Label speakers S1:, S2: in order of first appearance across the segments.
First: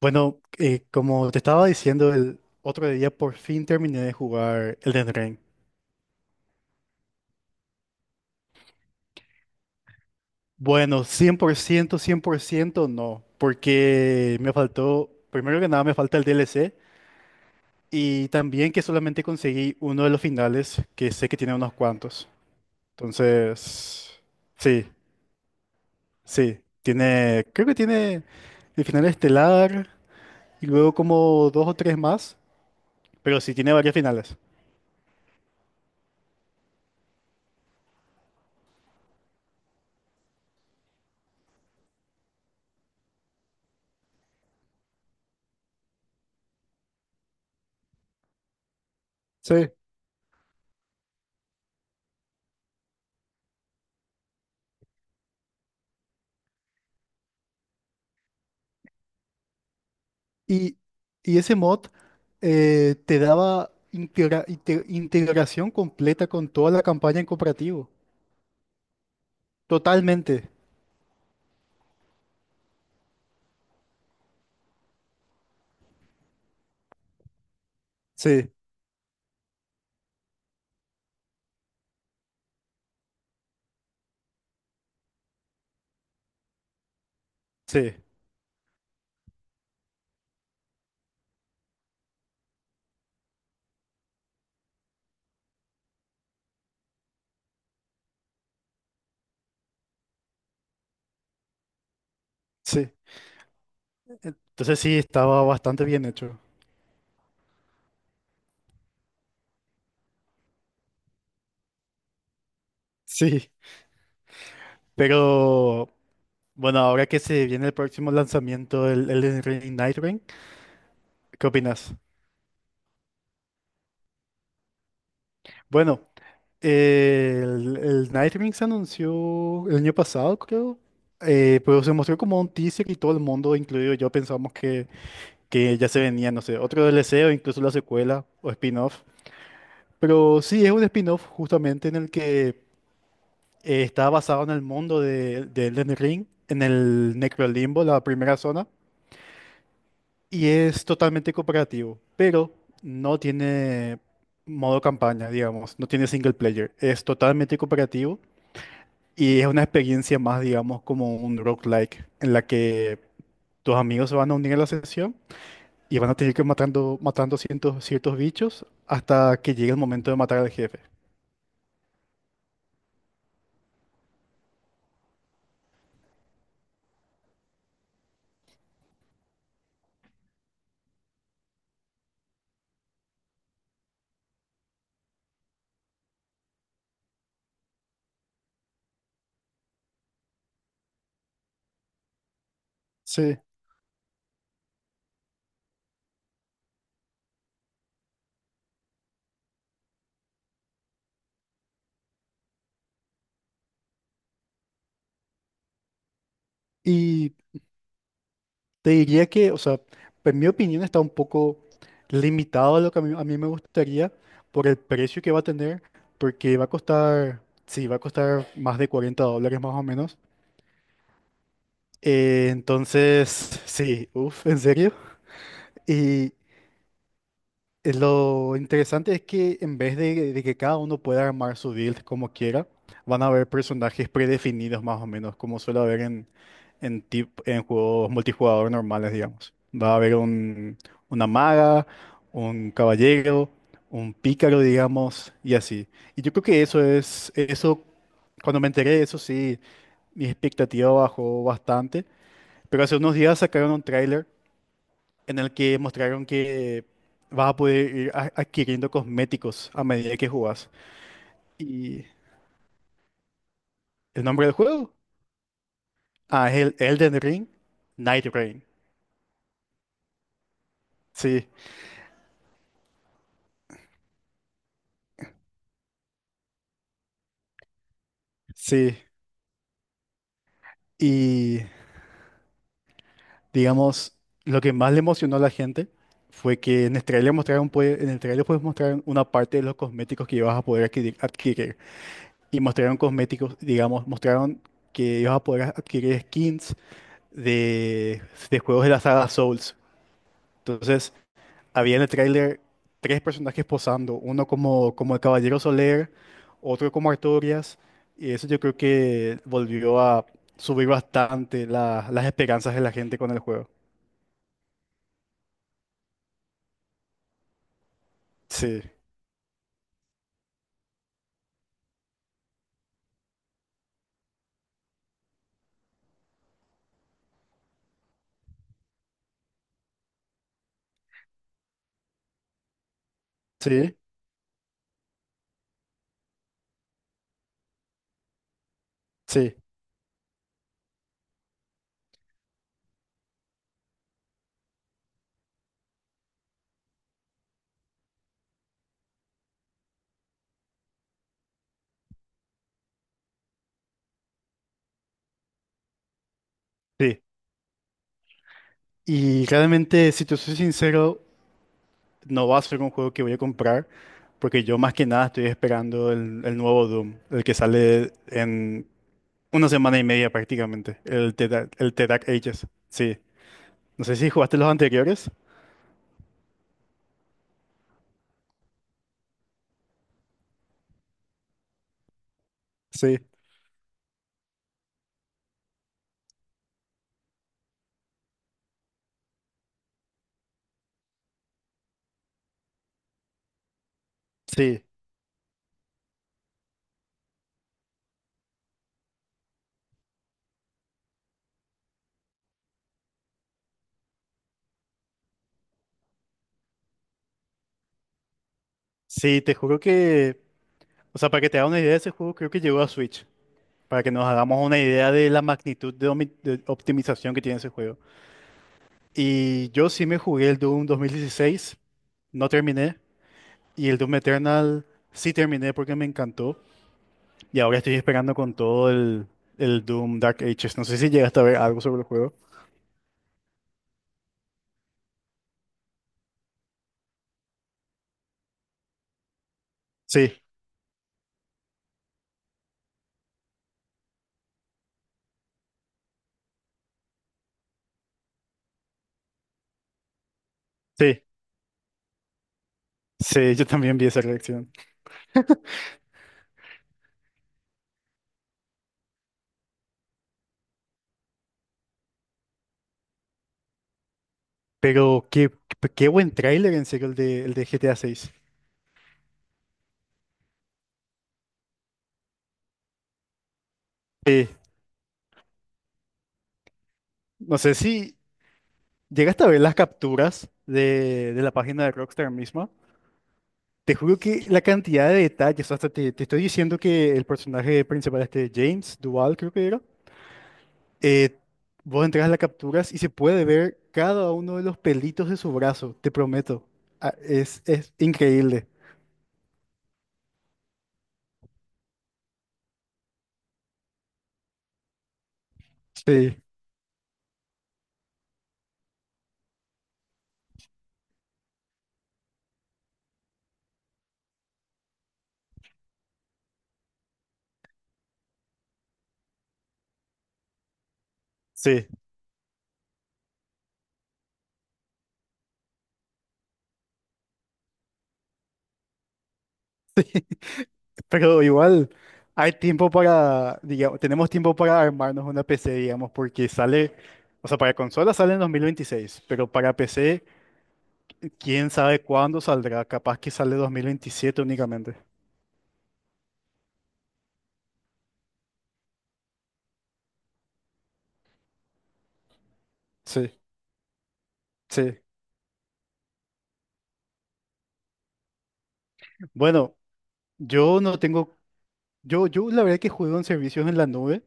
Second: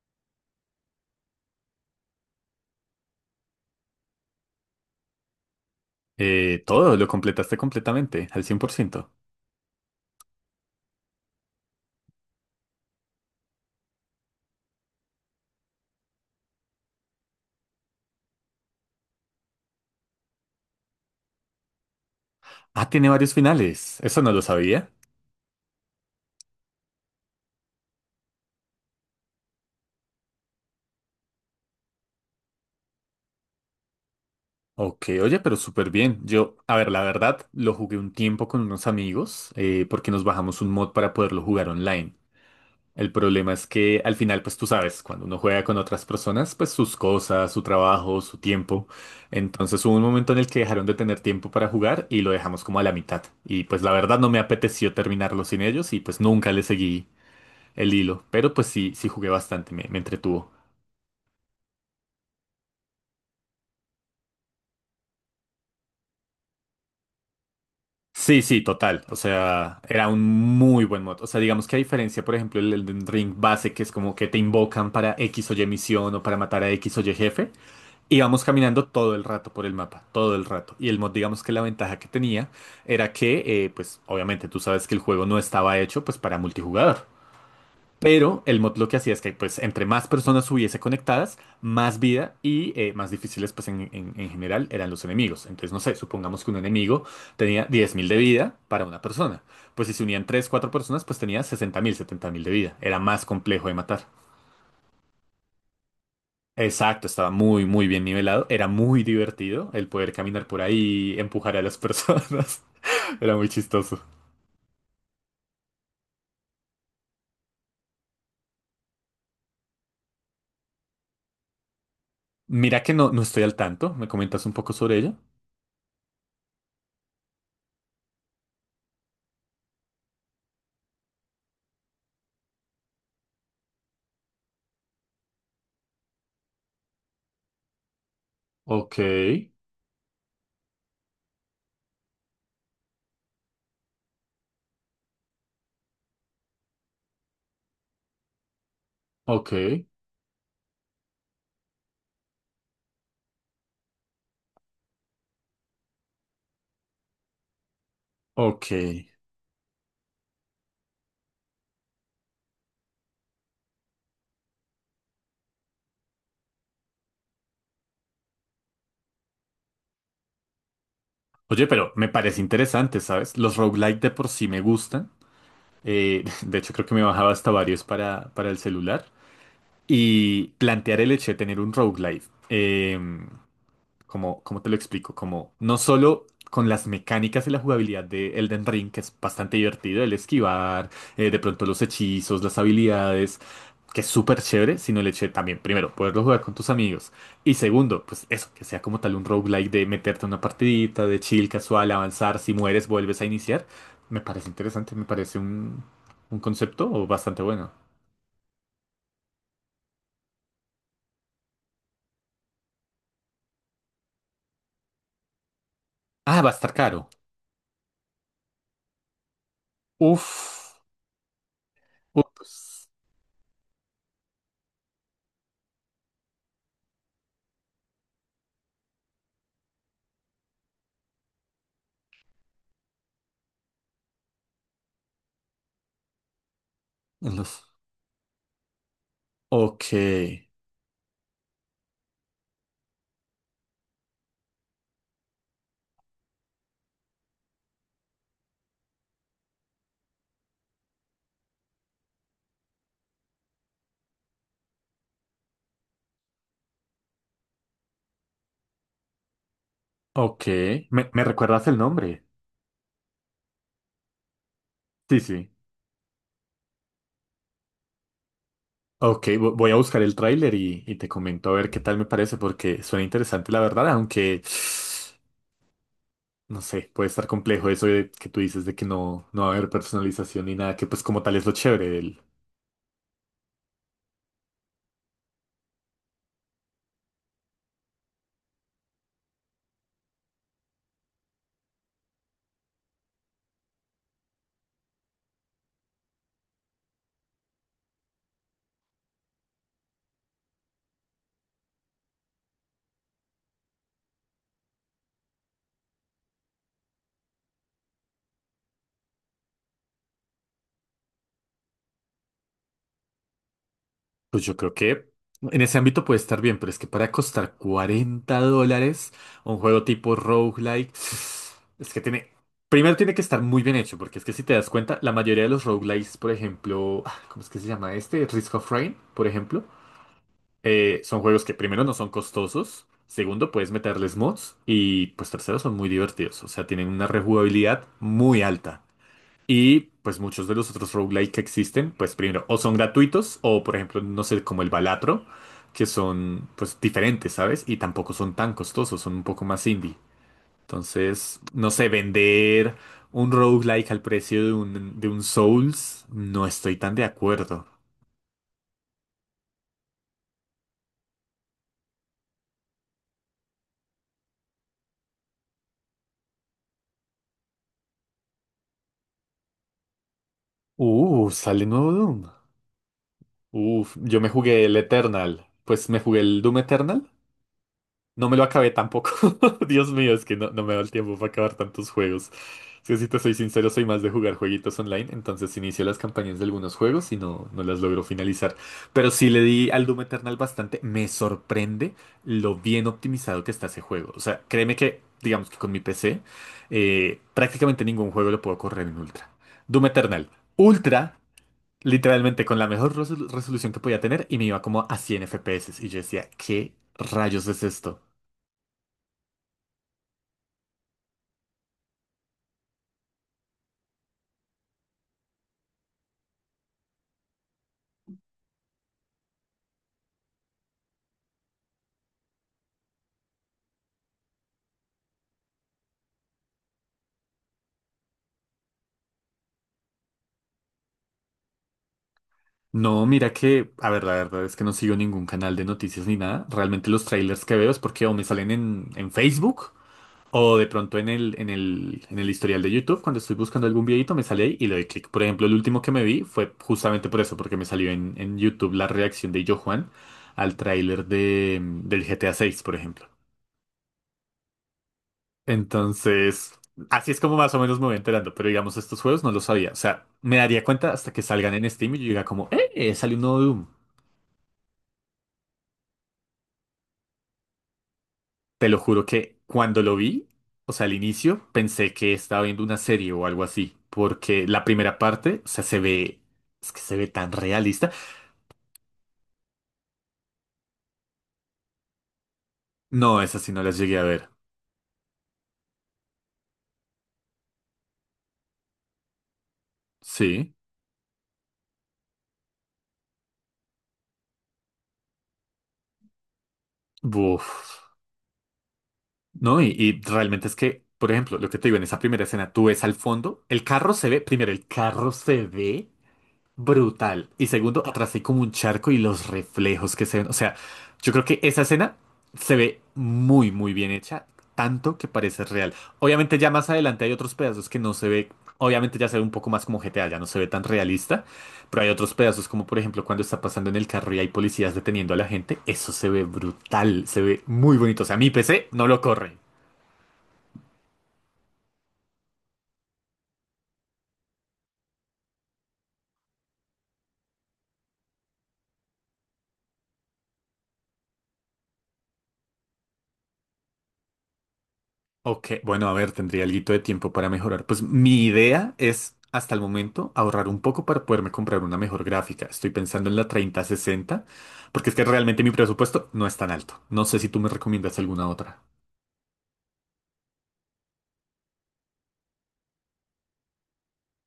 S1: Bueno, como te estaba diciendo, el otro día por fin terminé de jugar Elden Ring.
S2: Lo completaste completamente, al 100%.
S1: Bueno, cien por ciento, cien por ciento, no, porque me faltó, primero que nada me falta el DLC y también que solamente conseguí uno de los finales, que sé que tiene unos cuantos.
S2: Ah, tiene varios finales.
S1: Entonces,
S2: Eso no lo
S1: sí,
S2: sabía.
S1: sí, tiene, creo que tiene el final estelar y luego como dos o tres más, pero sí tiene varios finales.
S2: Ok, oye, pero súper bien. Yo, a ver, la verdad, lo jugué un tiempo con unos amigos porque nos bajamos un mod para poderlo jugar online. El problema es que al final, pues tú sabes, cuando uno juega con otras personas, pues sus cosas, su trabajo, su tiempo.
S1: Sí.
S2: Entonces hubo un momento en el que dejaron de tener tiempo para jugar y lo dejamos como a la mitad. Y pues la verdad no me apeteció terminarlo sin ellos y pues nunca le seguí el hilo, pero pues sí, sí jugué bastante, me entretuvo.
S1: Y, y ese mod te daba integración completa con toda la campaña en cooperativo.
S2: Sí, sí, total. O sea, era un
S1: Totalmente.
S2: muy buen mod. O sea, digamos que a diferencia, por ejemplo, el Elden Ring base, que es como que te invocan para X o Y misión o para matar a X o Y jefe, íbamos
S1: Sí,
S2: caminando todo el rato por el mapa, todo el rato. Y el mod, digamos que la ventaja que tenía era que, pues obviamente tú sabes que el juego no estaba hecho pues para multijugador.
S1: sí,
S2: Pero el mod lo que hacía es que pues entre más personas hubiese conectadas, más vida y más difíciles pues en general eran los enemigos. Entonces, no sé, supongamos que un enemigo tenía 10.000 de vida para una persona. Pues si se unían 3 4 personas, pues tenía 60.000 70.000 de vida.
S1: sí.
S2: Era más complejo de matar.
S1: Entonces sí, estaba bastante bien hecho.
S2: Exacto, estaba muy, muy bien nivelado. Era muy divertido el poder caminar por ahí, empujar a las personas. Era muy
S1: Sí.
S2: chistoso.
S1: Pero bueno, ahora que se viene el próximo lanzamiento, el Ring Night Ring, ¿qué opinas?
S2: Mira que no, no estoy al tanto. ¿Me comentas un poco sobre ello?
S1: Bueno, el Night Ring se anunció el año pasado, creo. Pero se mostró como un teaser y todo el mundo, incluido yo, pensamos que ya se venía, no sé, otro DLC o incluso la secuela o
S2: Ok,
S1: spin-off. Pero sí, es un spin-off justamente en el que está basado en el mundo de Elden Ring, en el Necrolimbo, la primera zona,
S2: ok,
S1: y es totalmente cooperativo, pero no tiene modo campaña, digamos, no tiene single player, es totalmente cooperativo
S2: ok.
S1: y es una experiencia más, digamos, como un roguelike, en la que tus amigos se van a unir a la sesión. Y van a tener que ir matando, matando ciertos bichos hasta que llegue el momento de matar al jefe.
S2: Oye, pero me parece interesante, ¿sabes? Los roguelike de por sí me gustan. De hecho, creo que me bajaba hasta varios para el celular. Y plantear el hecho de tener un roguelike. Como, ¿cómo te lo explico? Como no solo con las mecánicas y la jugabilidad de Elden Ring, que es bastante divertido, el esquivar, de pronto los hechizos, las
S1: Sí.
S2: habilidades, que es súper chévere, sino el hecho de también, primero, poderlo jugar con tus amigos. Y segundo, pues eso, que sea como tal un roguelike de meterte a una partidita, de chill, casual, avanzar, si mueres, vuelves a iniciar. Me parece interesante, me parece un concepto
S1: Y
S2: bastante bueno.
S1: te diría que, o sea, en mi opinión está un poco limitado a lo que a mí me gustaría por el precio que va a tener,
S2: Ah, va a
S1: porque va a
S2: estar caro.
S1: costar, sí, va a costar más de $40 más o menos.
S2: Uf. Uf, pues,
S1: Entonces, sí, uff, ¿en serio? Y lo interesante es que en vez de que cada uno pueda armar su build como quiera, van a haber personajes predefinidos más o menos, como suele haber en, en
S2: los-
S1: juegos multijugador normales, digamos.
S2: Ok.
S1: Va a haber un, una maga, un caballero, un pícaro, digamos, y así. Y yo creo que eso es, eso, cuando me enteré de eso, sí, mi expectativa bajó bastante, pero hace unos días sacaron un tráiler en el que mostraron que vas a poder ir adquiriendo cosméticos a medida que
S2: Ok,
S1: jugás.
S2: ¿me, me recuerdas el
S1: ¿Y
S2: nombre?
S1: el nombre del juego?
S2: Sí, sí.
S1: Ah, es el Elden Ring Night Rain.
S2: Ok, voy a buscar el tráiler y te comento
S1: Sí,
S2: a ver qué tal me parece, porque suena interesante la verdad, aunque no sé, puede estar complejo eso de que tú dices de que
S1: sí.
S2: no, no va a haber personalización ni nada, que pues como tal es lo
S1: Y
S2: chévere.
S1: digamos, lo que más le emocionó a la gente fue que en el trailer mostraron, pues, en el trailer pues mostraron una parte de los cosméticos que ibas a poder adquirir, adquirir. Y mostraron cosméticos, digamos, mostraron que ibas a poder adquirir skins de, de juegos de la saga Souls. Entonces, había en el tráiler tres personajes posando, uno como, como el Caballero Soler, otro como Artorias, y eso yo creo que volvió a subir bastante las esperanzas de la gente con el juego.
S2: Pues yo creo que en ese ámbito puede estar bien, pero es que para costar cuarenta
S1: Sí,
S2: dólares un juego tipo roguelike, es que tiene... Primero tiene que estar muy bien hecho, porque es que si te das cuenta, la mayoría de los roguelikes, por ejemplo, ah, ¿cómo es que se llama este? Risk of Rain, por ejemplo, son juegos que primero no son costosos, segundo puedes
S1: sí,
S2: meterles mods y pues tercero son muy divertidos, o sea, tienen una rejugabilidad muy alta.
S1: sí,
S2: Y pues muchos de los otros roguelike que existen, pues primero, o son gratuitos, o por ejemplo, no sé, como el Balatro, que son pues diferentes, ¿sabes? Y tampoco son tan costosos, son un poco más indie. Entonces, no sé, vender un roguelike al precio de un Souls, no estoy tan de
S1: sí.
S2: acuerdo.
S1: Y realmente, si te soy sincero, no va a ser un juego que voy a comprar, porque yo más que nada estoy esperando el nuevo Doom, el que sale en una semana y media prácticamente,
S2: Sale nuevo
S1: El The Dark
S2: Doom.
S1: Ages. Sí.
S2: Uf,
S1: No sé
S2: yo me
S1: si jugaste
S2: jugué
S1: los
S2: el
S1: anteriores.
S2: Eternal. Pues me jugué el Doom Eternal. No me lo acabé tampoco. Dios mío, es que no, no me da el tiempo para acabar tantos juegos. Es que si te
S1: Sí.
S2: soy sincero, soy más de jugar jueguitos online, entonces si inicio las campañas de algunos juegos y no, no las logro finalizar. Pero sí le di al Doom Eternal bastante. Me sorprende lo bien optimizado que está ese juego. O sea, créeme
S1: Sí,
S2: que, digamos que con mi PC, prácticamente ningún juego lo puedo correr en Ultra. Doom Eternal. Ultra, literalmente con la mejor resolución que podía tener y me iba como a 100 FPS. Y yo decía, ¿qué rayos es esto?
S1: sí, te juro que, o sea, para que te haga una idea de ese juego, creo que llegó a Switch, para que nos hagamos una idea de la magnitud de, de optimización que tiene ese juego. Y yo sí me jugué el Doom 2016, no terminé, y el Doom Eternal sí terminé porque me encantó, y ahora estoy esperando con todo el Doom Dark Ages. No sé si llegaste a ver algo sobre el juego.
S2: No, mira que, a ver, la verdad es que no sigo ningún canal de noticias ni nada. Realmente los trailers que veo es porque o me salen en Facebook
S1: Sí,
S2: o de pronto en el historial de YouTube. Cuando estoy buscando algún videito me sale ahí y le doy clic. Por ejemplo, el último que me vi fue justamente por eso, porque me salió en YouTube la reacción de Yo Juan al tráiler
S1: sí,
S2: de, del GTA 6, por ejemplo.
S1: sí, yo también vi esa reacción.
S2: Entonces, así es como más o menos me voy enterando, pero digamos, estos juegos no los sabía. O sea, me daría cuenta hasta que salgan en Steam y yo diga como, ¡eh! Salió un nuevo Doom.
S1: Pero qué, qué buen tráiler en serio el de GTA 6.
S2: Te lo juro que cuando lo vi, o sea, al inicio, pensé que estaba viendo una serie o algo así, porque
S1: Sí,
S2: la primera parte, o sea, es que se ve tan
S1: no sé
S2: realista.
S1: si... Llegaste a ver las capturas de la página de Rockstar misma.
S2: No, esas sí no las
S1: Te
S2: llegué a
S1: juro
S2: ver.
S1: que la cantidad de detalles, hasta te estoy diciendo que el personaje principal, este James Duval, creo que era,
S2: Sí,
S1: eh, vos entras a las capturas y se puede ver cada uno de los pelitos de su brazo, te prometo. Ah, es,
S2: buf.
S1: es increíble.
S2: No, y realmente es que, por ejemplo, lo que te digo en esa primera escena, tú ves al fondo, el carro se ve, primero, el carro se ve
S1: Sí,
S2: brutal. Y segundo, atrás hay como un charco y los reflejos que se ven. O sea, yo creo que esa escena se ve muy, muy bien hecha, tanto que parece real. Obviamente ya más adelante hay otros pedazos que no se ve, obviamente ya se ve un poco más como GTA, ya no se ve tan realista, pero
S1: sí,
S2: hay otros pedazos como por ejemplo cuando está pasando en el carro y hay policías deteniendo a la gente, eso se ve brutal, se ve muy bonito. O sea, mi PC no lo corre.
S1: sí. Pero igual hay tiempo para, digamos, tenemos tiempo para armarnos una PC, digamos, porque sale, o sea, para consola sale en 2026, pero para PC... quién sabe cuándo saldrá, capaz que sale 2027 únicamente.
S2: Ok, bueno, a ver, tendría algo de tiempo para mejorar. Pues mi idea es, hasta el momento, ahorrar un poco para poderme comprar una mejor gráfica. Estoy pensando en la
S1: Sí,
S2: 3060, porque es
S1: sí.
S2: que realmente mi presupuesto no es tan alto. No sé si tú me recomiendas alguna otra.
S1: Bueno, yo no tengo, yo la verdad que juego en servicios en la nube,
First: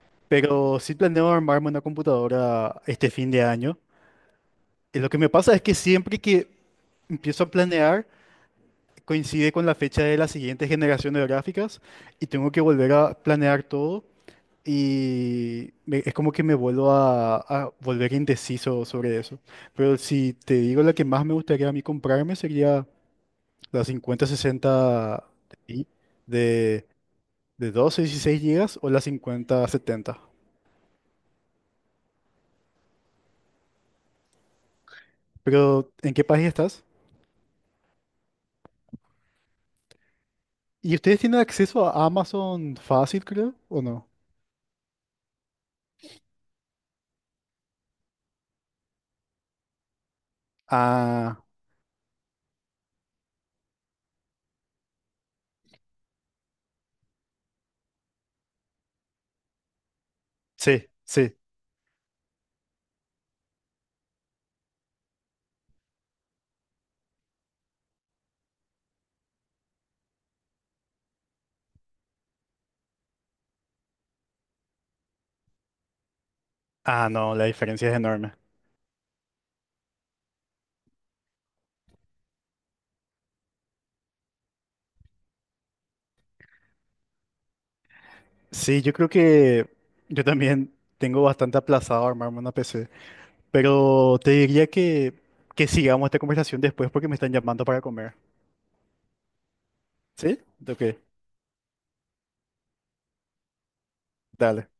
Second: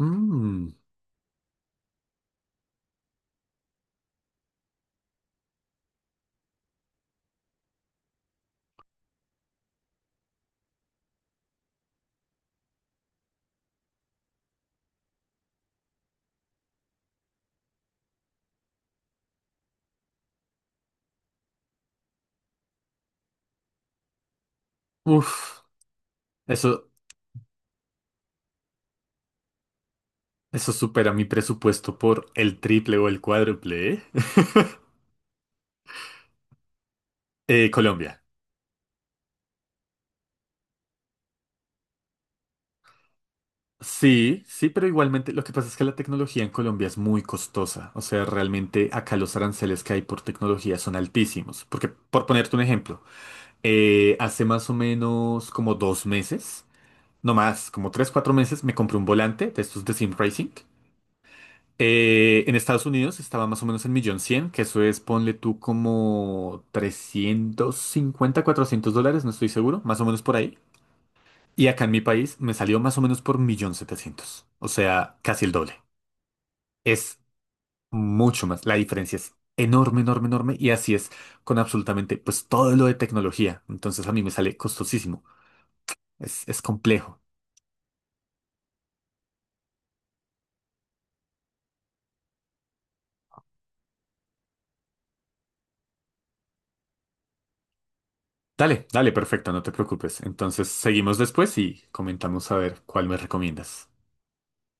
S2: Mm,
S1: pero sí planeo armarme una computadora este fin de año. Y lo que me pasa es que siempre que empiezo a planear, coincide con la fecha de la siguiente generación de gráficas y tengo que volver a planear todo. Y es como que me vuelvo a volver indeciso sobre eso. Pero si te digo la que más me gustaría a mí comprarme sería la 5060
S2: uf,
S1: Ti de,
S2: eso,
S1: de 12 y 16 GB o la 5070.
S2: eso supera mi presupuesto por el triple o el cuádruple, ¿eh?
S1: Pero ¿en qué país estás?
S2: Colombia.
S1: ¿Y ustedes tienen acceso a Amazon fácil, creo, o no?
S2: Sí, sí, pero igualmente lo que pasa es que la tecnología en Colombia es muy costosa. O sea, realmente acá los aranceles que hay por tecnología son
S1: Ah,
S2: altísimos. Porque, por ponerte un ejemplo, hace más o menos como 2 meses, no más, como 3, 4 meses, me compré un volante de estos de Sim Racing.
S1: sí, sí.
S2: En Estados Unidos estaba más o menos en 1.100.000, que eso es, ponle tú como $350 $400, no estoy seguro, más o menos por ahí. Y acá en mi país me salió más o menos por 1.700.000, o sea, casi el doble.
S1: Ah,
S2: Es
S1: no, la diferencia es enorme.
S2: mucho más. La diferencia es enorme, enorme, enorme. Y así es con absolutamente pues todo lo de tecnología. Entonces a mí me sale costosísimo. Es complejo.
S1: Sí, yo creo que yo también tengo bastante aplazado armarme una PC. Pero te diría que, sigamos esta conversación después porque me están llamando para comer.
S2: Dale, dale, perfecto, no te preocupes.
S1: ¿Sí?
S2: Entonces
S1: Ok,
S2: seguimos después y comentamos a ver cuál me recomiendas.
S1: dale.